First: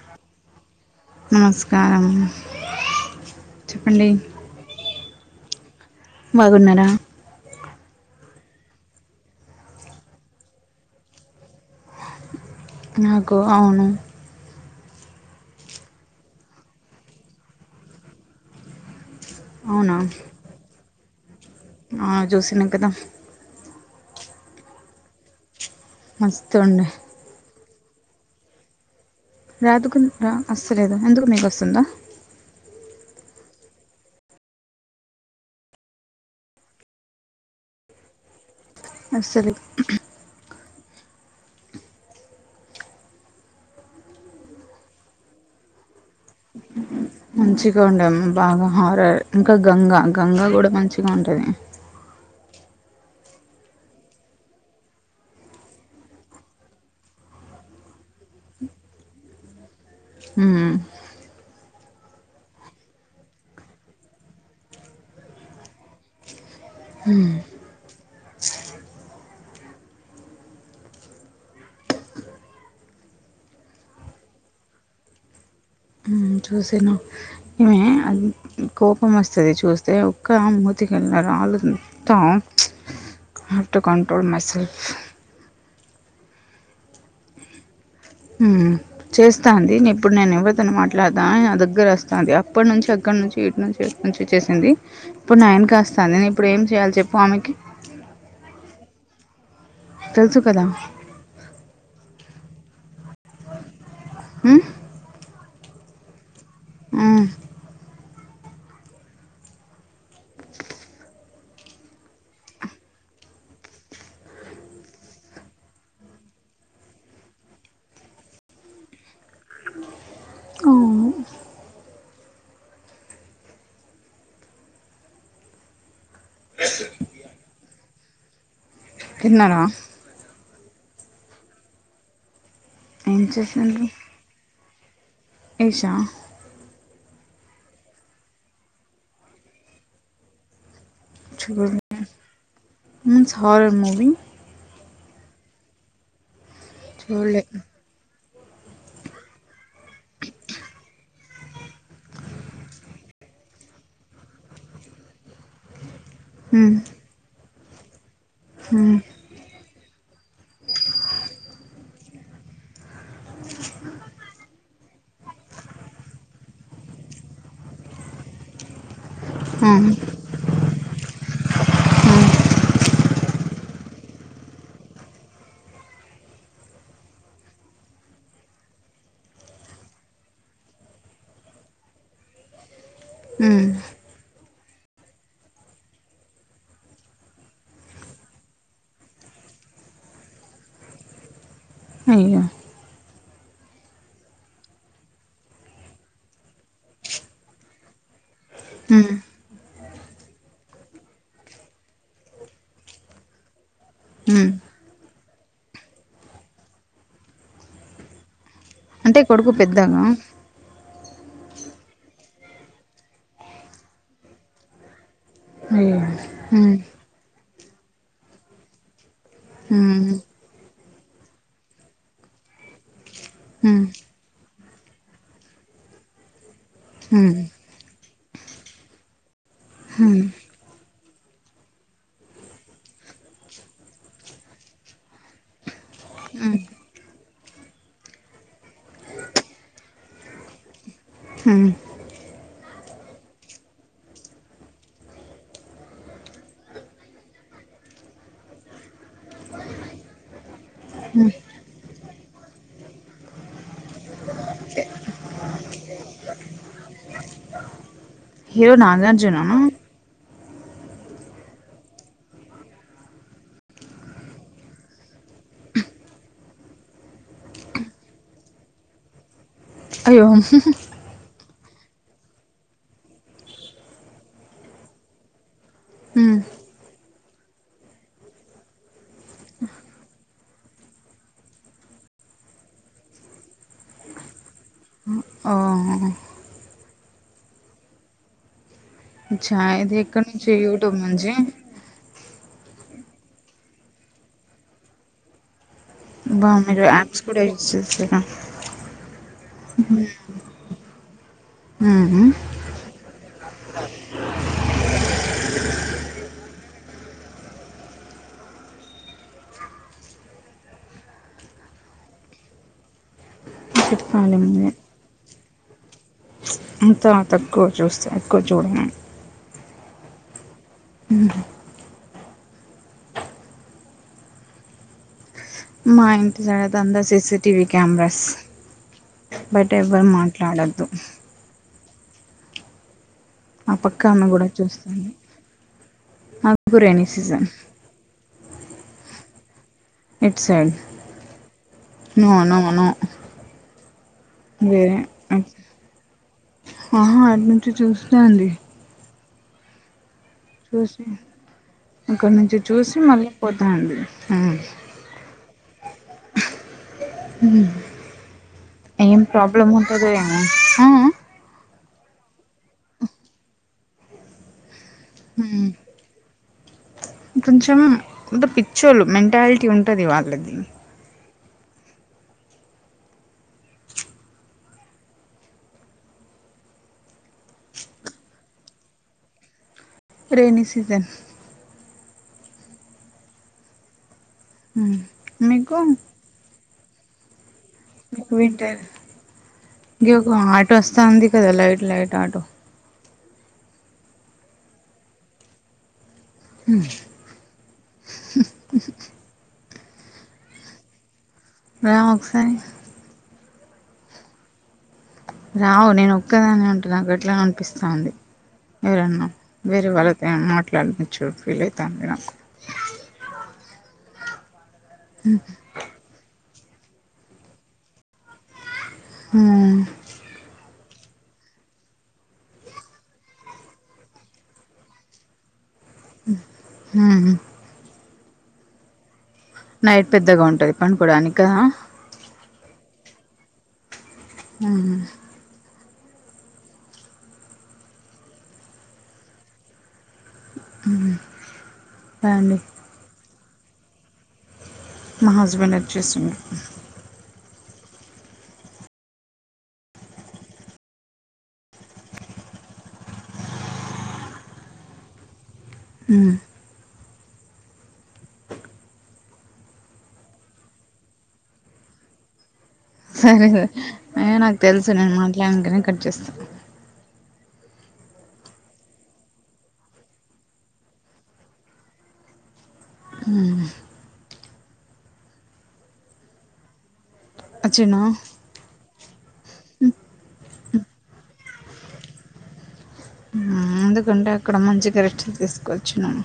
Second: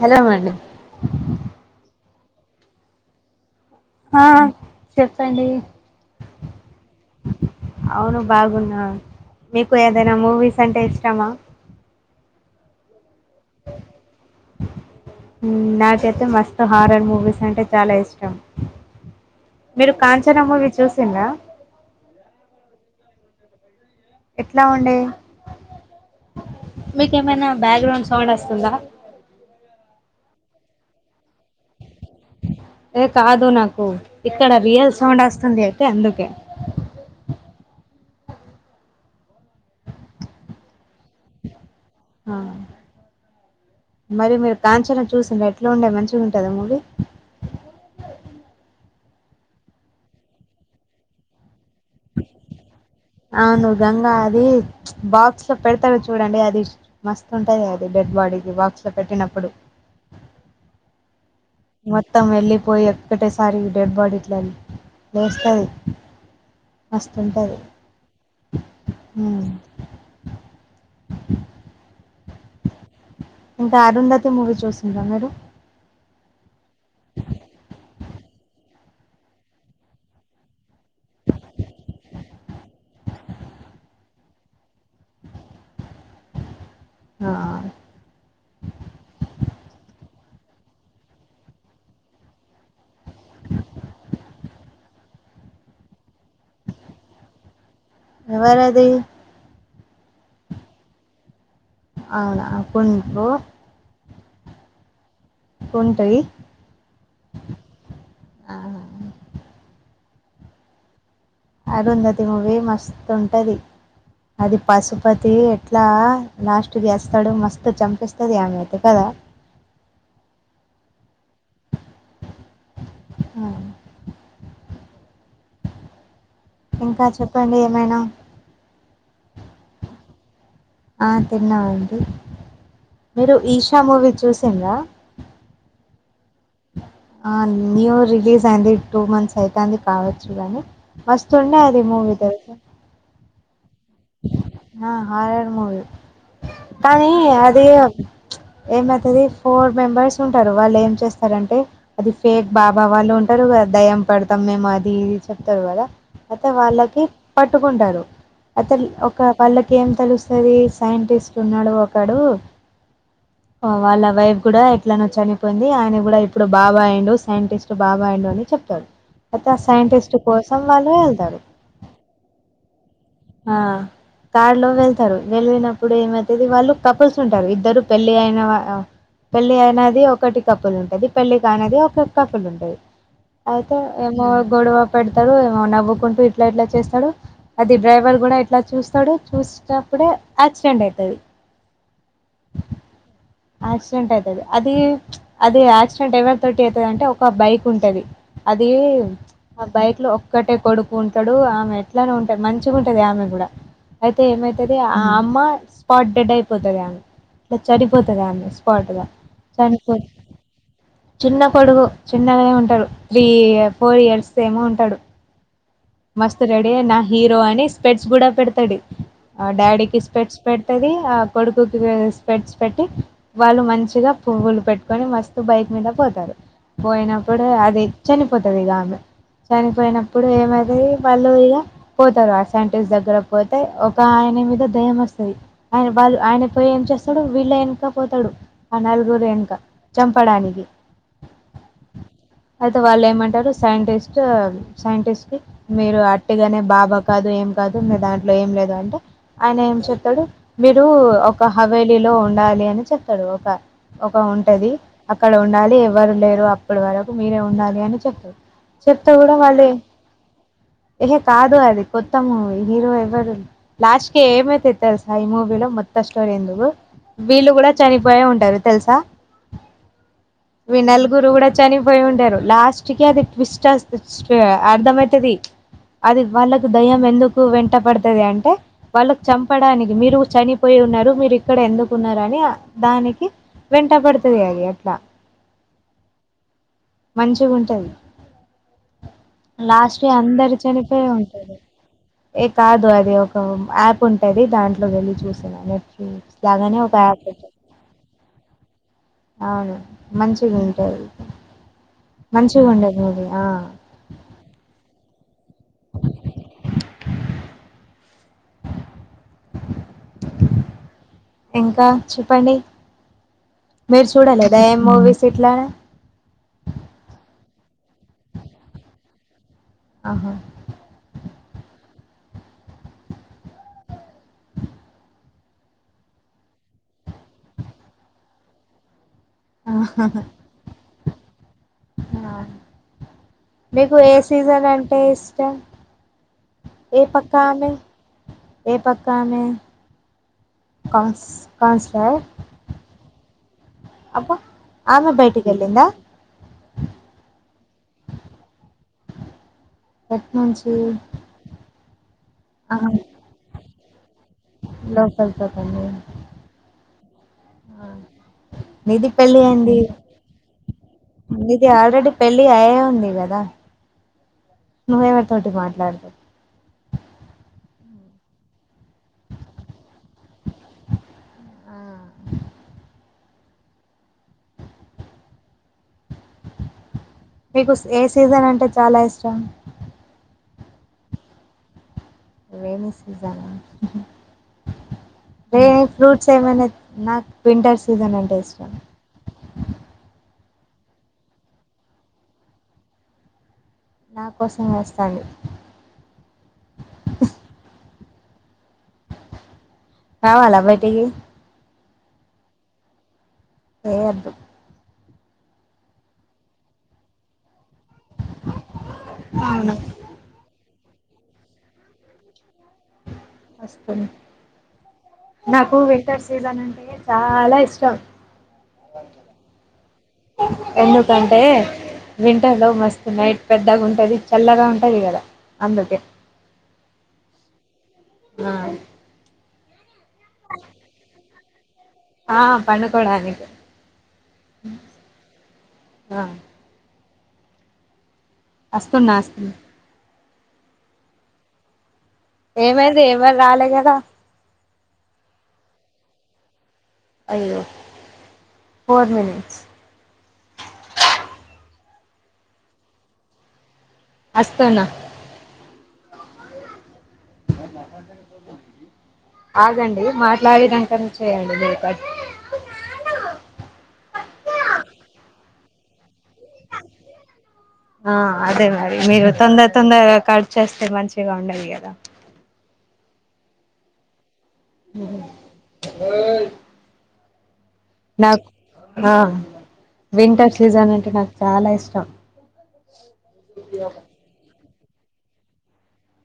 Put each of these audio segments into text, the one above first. Hello అండి నమస్కారారం ఆ చెప్పండి బాగున్నార అవును బాగున్నా మీకు ఏదైనా మూవీస్ అంటే ఇష్టమా నాకు అవును నాకైతే మస్తు హారర్ మూవీస్ అంటే చాలా ఇష్టం మీరు అవునా కాంచనా మూవీ చూసిందా ఆ జోశని కదా ఎట్లా ఉండే మస్ ఉండే మీకేమైనా బ్యాక్గ్రౌండ్ సౌండ్ వస్తుందా రాదుకు రా అసలేదు ఎందుకు మీకు వస్తుందా ఏ కాదు నాకు ఇక్కడ రియల్ సౌండ్ వస్తుంది అయితే అందుకే అ సర ఆ మరి మీరు కాంచనా చూసిండ ఎట్లా ఉండేయి మంచిగా ఉంటుది మూవీ మంచిగా ఉండదిమ్మా బాగా హార ఇంకా గంగా గంగా కూడా మంచిగా ఉంటది అవునువు గంగా అది బాక్స్ లో పెడతాడు చూడండి అది మస్తు ఉంటది అది రడ్వాడకి వాక్స్ పెట్టినప్పుడు ఆ మొత్తం వెళ్ళిపోయి ఎక్కటేసారి డెడ్ బాడీట్ల లేస్తుది ఉమ్, వస్తుంటది ఇంకా అరుంధతి మూవీ చూసిండ మరు చూసిన ఇే కోపం వస్తుది చూస్తే ఒక్క మూ త్తక ఆలుంటాం had to control myself ఆ చేస్తాంది ఇప్పుడు నేను ఎవరితను మాట్లాడతా నా దగ్గర వస్తాంది అప్పటి నుంచి ఎక్కడ నుంచి వటి నుంచి వ నుంచి వచ్చేసింది ఇప్పుడు నా వెనుక వస్తాంది నేను ఇప్పుడు ఏం చేయాలి చెప్పు ఆమెకి ఎవరది తెలుసు కదా అవునా కొన్ని రో హ్మ్. కుంటయి హ్మ్. అరుంధతి మూవీ మస్తుంటది అది పసుపతి ఎట్లా లాస్ట్ కి చస్తాడు మస్తు చంపిస్తది ఆమె కదా ఓ ఆ ఇంకా చెప్పండి ఏమైనా తిన్నారా ఆ తిన్నామండి ఏం మీరు ఈషా మూవీ చూసిండ్లా ఇషా ఆ న్యూ రిలీజ్ అయింది టూ మంత్స్ అయితంది కావచ్చు కానీ మస్తుండే అది చూడలే. మూవీ తెలుసా మీన్స్ హారర్ మూవీ ఆ హార్రర్ మూవి కానీ చూడలే. అదే ఏమైతది ఫోర్ మెంబర్స్ ఉంటారు వాళ్ళు ఏం చేస్తారంటే అది ఫేక్ బాబా వాళ్ళు ఉంటారు కదా దయ్యం పడతాం మేము అది ఇది చెప్తారు కదా అయితే హ్మ్. వాళ్ళకి పట్టుకుంటారు అతను హ్మ్. ఒక వాళ్ళకి ఏం తెలుస్తది సైంటిస్ట్ ఉన్నాడు ఒకడు అ వాళ్ళ వైఫ్ కూడా ఎట్లాన చనిపోయింది ఆయన కూడా ఇప్పుడు బాబాయిండు సైంటిస్ట్ బాబా అండు అని చెప్పారు అయితే ఆ హ్మ్. సైంటిస్ట్ కోసం వాళ్ళు వెళ్తారు ఆ తాడులో వెళ్తారు వెళ్ళినప్పుడు ఏమైతది వాళ్ళు కపుల్స్ ఉంటారు ఇద్దరు పెళ్లి అయిన పెళ్లి అయినది ఒకటి కప్పుల్ ఉంటది పెళ్లికి కానిది ఒక కప్పుల్ ఉంటది హ్మ్. అయితే ఏమో గొడవ పెడతాడు ఏమో నవ్వుకుంటూ ఇట్లా ఇట్లా చేస్తాడు అది డ్రైవర్ కూడా ఇట్లా చూస్తాడు చూసినప్పుడే యాక్సిడెంట్ అయితది అయ్యో యాక్సిడెంట్ అయితది అది అది యాక్సిడెంట్ ఎవరి తోటి అయితది అంటే ఒక బైక్ ఉంటది అది హ్మ్. ఆ బైక్ లో ఒక్కటే కొడుకు ఉంటాడు ఆమె ఎట్లానే ఉంటాది మంచిగా ఉంటది ఆమె కూడా అయితే హ్మ్. ఏమైతది ఆ అమ్మ స్పాట్ డెడ్ అయిపోతది ఆమె ఇట్లా చనిపోతది ఆమె స్పాట్ గా అంటే కొడుకు చనిపో పెద్దగా? చిన్న కొడుకు చిన్నగానే ఉంటాడు త్రీ ఫోర్ ఇయర్స్ ఏమో ఉంటాడు అయ్యో! మస్తు రెడీ హ్మ్. నా హీరో అని స్పెట్స్ కూడా పెడతాడు ఆ డాడీకి హ్మ్. స్పెడ్స్ పెట్టది ఆ కొడుకుకి స్పెడ్స్ పెట్టి వాళ్ళు హ్మ్. మంచిగా పువ్వులు పెట్టుకొని మస్తు బైక్ మీద పోతారు హ్మ్. పోయినప్పుడు అది చనిపోతది ఇగ ఆమె హ్మ్. చనిపోయినప్పుడు ఏమై వాళ్ళు ఇగ పోతారు ఆ సైంటిస్ట్ దగ్గర పోతే ఒక ఆయన మీద దయ్యం వస్తది ఆయన వాళ్ళు ఆయన పోయి ఏం చేస్తాడు వీళ్ళ వెనక పోతాడు ఆ నలుగురు వెనక చంపడానికి ఆ అయితే వాళ్ళు ఏమంటారు సైంటిస్ట్ సైంటిస్ట్ మీరు అట్టిగానే బాబా కాదు ఏం కాదు మీ దాంట్లో ఏం లేదు అంటే ఆయన ఏం చెతాడు మీరు హ్మ్. ఒక హవేలీలో ఉండాలి అని చెప్తాడు ఒక ఒక ఉంటది అక్కడ ఉండాలి ఎవ్వరు లేరు అప్పడు వరకు మీరే ఉండాలి అని చెప్ హీరో చెప్తా కూడా నాగార్జుననా వాళ్ళు ఏం ఏహే కాదు అది కొత్త మూవి హీరో ఎవరు లాస్ట్ కి ఏమైతది తెలుసా ఈ మూవీ మొత్తం స్టోరీ ఎందుకు వీళ్ళు కూడా చనిపోయే ఉంటారు తెలుసా అయ్యో నలుగురు కూడా చనిపోయి ఉంటారు లాస్ట్ కి అది ట్విస్ట్ అర్థమయితది అది మ్మ్ వాళ్ళకి దయ్యం ఎందుకు వెంట పడుతది అంటే వాళ్ళకి చంపడానికి మీరు చని పోయి ఉన్నారు మీరు ఇక్కడ ఎందుకున్నారుార అని దానికి వెంట పడుతుంది అది అట్లా ఆఓ మంచిగా ఉంటుంది చాయ్ దెకడ నుంచి. యూట్యూబ్ చనిపోయి నుంచి ఉంటారు ఏ కాదు అది ఒక యాప్ ఉంటది దాంట్లో వెళ్లిి చూసా నేను బా మీరు యాప్స్ కూడా యూజ్ చేస్తారా అవును మంచిగా ఉంటాది హ్మ హ్మ అది ఆ ఇంకా చెప్పండి మీరు చెప్పాలి చూడాలి అదా మీరే ఏ మూవీస్ ఇట్లా అంత తక్కువ చూస్తే ఎక్కువ చూడము ఆహా మా ఇంటి సైడ్ అంతా సిసిటివి కెమెరాస్ బట్ ఎవ్వరు మాట్లాడద్దు ఆ ఆ మీకు పక్క ఏ ఆమె కూడా సీజన్ అంటే చూస్తుంది ఇష్టం నాకు ఏ రైనీ పక్క సీజన్ ఆమె ఏ పక్క అమె ఇట్ సైడ్ కౌన్ కౌన్సిలర్ నో అబ్బా అది ఆమె బయటికి వెళ్ళిందా ఆహా అటి నుంచి చూస్తంది ఎట్ నుంచి అక్కడి నుంచి చూసి మళ్ళీపోతాంది లోపల పక్కన ఆ ఏం నిధిపెల్లి ప్రాబ్లం అయింది ఉంటదో ఏమో ఆ మళ్ళీ ఇది ఆల్రెడీ పెళ్ళి అయే ఉంది కదా నువ్వేవరి తోటి మాట్లాడతవ్ కొంచెం పిచ్చోలు మెంటాలిటీ ఉంటుంది వాళ్ళది ఆ మీకు ఏ సీజన్ అంటే చాలా ఇష్టం రైనీ సీజన్ ఏ మీకు ఫ్రూట్స్ ఏమన్నా. నా ఇంకా వింటర్ గివ్ గాడ్. ప్రస్త ఉంది కదా లైట్ లైట్ ఆటో నా కోసం వేస్తాడు హ్మ కావాలా బయటికి రా ఒకసారి ఏ వధూ రావు నేను ఒక్కదాని ఉంటా నాకు ఎట్లనో అనిపిస్తంది పిస్తది ఎరన్నా అవును వేరే వాళ్ళతో ఏమన్నా మాట వినాయక చవితికి కెళ్లి ఐతాంది నాకు. నాకు వింటర్ సీజన్ ఆన్ టె చాలా ఇష్టం ఆ ఎందుకంటే వింటర్లో మస్తు నైట్ పెద్దగా ఉంటుంది చల్లగా ఉంటుంది కదా అందుకే హ ఆ నైట్ పెద్దగా ఉంటుంది పనుకోడానికి కదా ఆ పన్నుకోడానికి ఆ ఆ వస్తున్న వస్తున్న అ ఏమైంది ఎవరులే కదా మా హస్బెండ్ వచ్చేసిండు అయ్యో ఫోర్ మనిట్స్ వస్తున్న అ మప్ప ఆగండి మాట్లాడిటంటనే చేయండి మీపట్ సరే స నాకు తెలుసు నేను మాట్లాడాకనే కట్ చేస్తాను ఆ అదే మరి మీరు తొందర తొందరగా కర్చ చేస్తే మంచిగా ఉండాలి కదా అ వచ్చినా నాకు ఆ వింటర్ సీజన్ అంటే నాకు చాలా ఇష్టం ఎందుకంటే అక్కడ మంచి కరెక్క్షలు తీసుకోవచ్చు నను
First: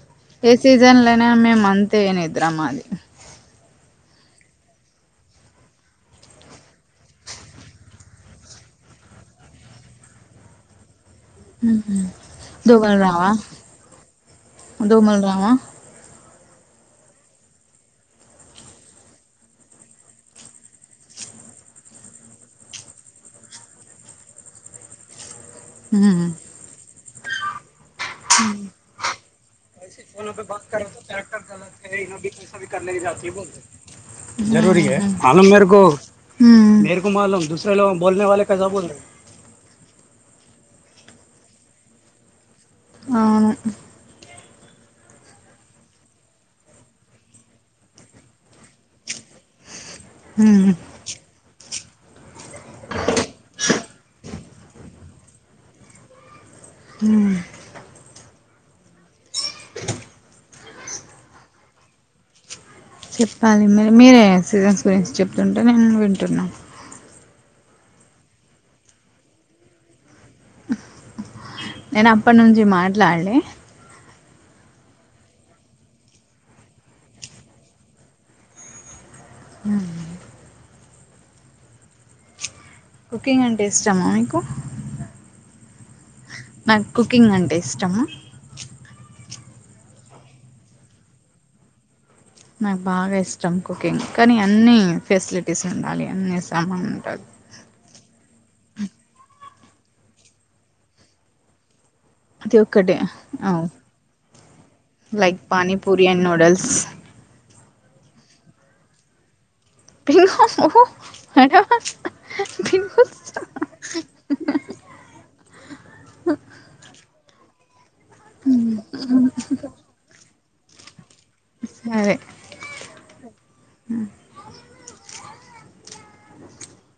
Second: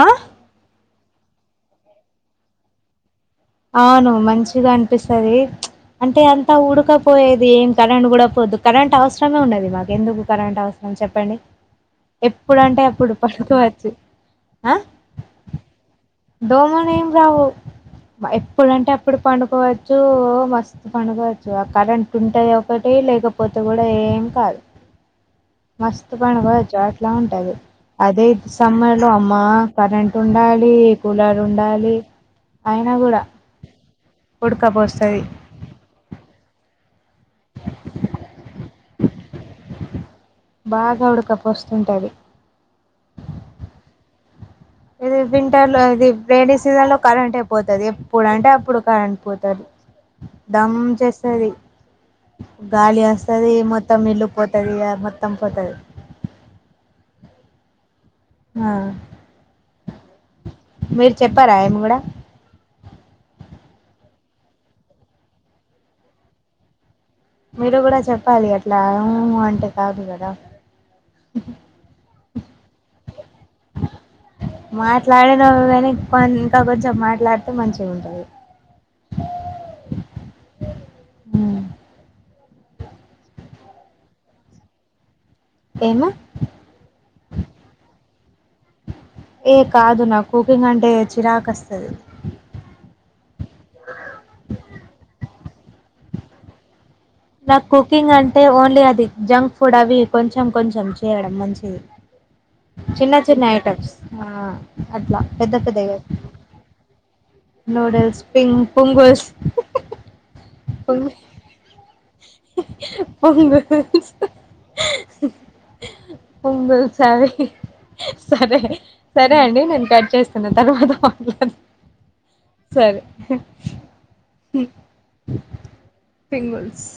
ఆ ఏ సీజన్ లనే మే అంత ఏనద్రమ్ మాది అవును్ మంచిగా అనిపిస్తుంది అంటే అంతా ఉఊడకపోయేది ఏం కరెంట్ కూడాడ పోద్దు కరెంట్ అవసరమే ఉన్నది మాకు ఎందుకు కరెంట్ అవసరం చెప్ప చెప్పండి ఎప్పుడు అంటే అప్పుడు పడుకోవచ్చు దోమల్ రావా డోమో నం రాహు ఎప్పుడంటే అప్పుడు పండుకోవచ్చు మస్తు పండుకోవచ్చు ఆ కరెంట్ ఉంటది ఒకటి లేకపోతే కూడా ఏం కాదు మస్తు ఉమ్ పని కావచ్చు అట్లా ఉంటది అదే సమ్మర్ లో అమ్మా కరెంట్ టండాాల ట్రాక్టర్ గల పైసా క జత కూడా బుల్లే జరుూరిగా ఉడకపోస్తది అనం మేరకు మలు దూసరే బోల్నే వే కసా బోల్ రే బాగా ఉడకపోస్తుంటుంది ఆ ఇది వింటర్ లో ఇది వేడి సీజన్ లో కరెంటే పోతుంది ఎప్పుడు అంటే అప్పుడు కరెంట్ పోతుది ఉమ్ దమ్ చేస్తుేది గాలి వస్తది మొత్తం ఇల్లు పోతుది మొత్తం పోతుది అ ఆ మీరు చెప్పారా ఏమి కూడా చెప్పాలి మరి మీరే సీజన్స్ గురించి చెప్తుంటే నేను వింటున్నాను మీరు కూడా చెప్పాలి అట్లా ఏ అంటే కాదు కదా నేను అప్ప నుంచి మాట్లాడలే మాట్లాడిన కానీ ఇంకా కొంచెం మాట్లాడితే మంచిగా ఉంటది అ కుకింగ్ అంటే ఇష్టమా మీకు ఎమ మాకు కుకింగ్ అంటే ఇష్టమా ఏ కాదు నా కుకింగ్ అంటే చిరాకు వస్తది నాకు బాగా ఇష్టం కుకింగ్ కానీ అన్ని ఫెసిలిటీస్ ఉండాలి అన్ని సామాన్లు ఉండాలి నాకు కుకింగ్ అంటే ఓన్లీ అది జంక్ ఫుడ్ అవి కొంచెం కొంచెం చేయడం మంచిది అది ఒక్కటి చిన్న చిన్న అవ్ ఐటమ్స్ ఆ అట్లా లైక్ పెద్ద పానీపూరి అండ్ న్యూడిల్స్ నూడల్స్ పింగ్ పుంగుస్ కుహకు పుంగుస్ ఆ అవి సరే సరే అండి నేను కట్ చేస్తున్నా తర్వాత మాట్లాడా అరే సరే పింగల్స్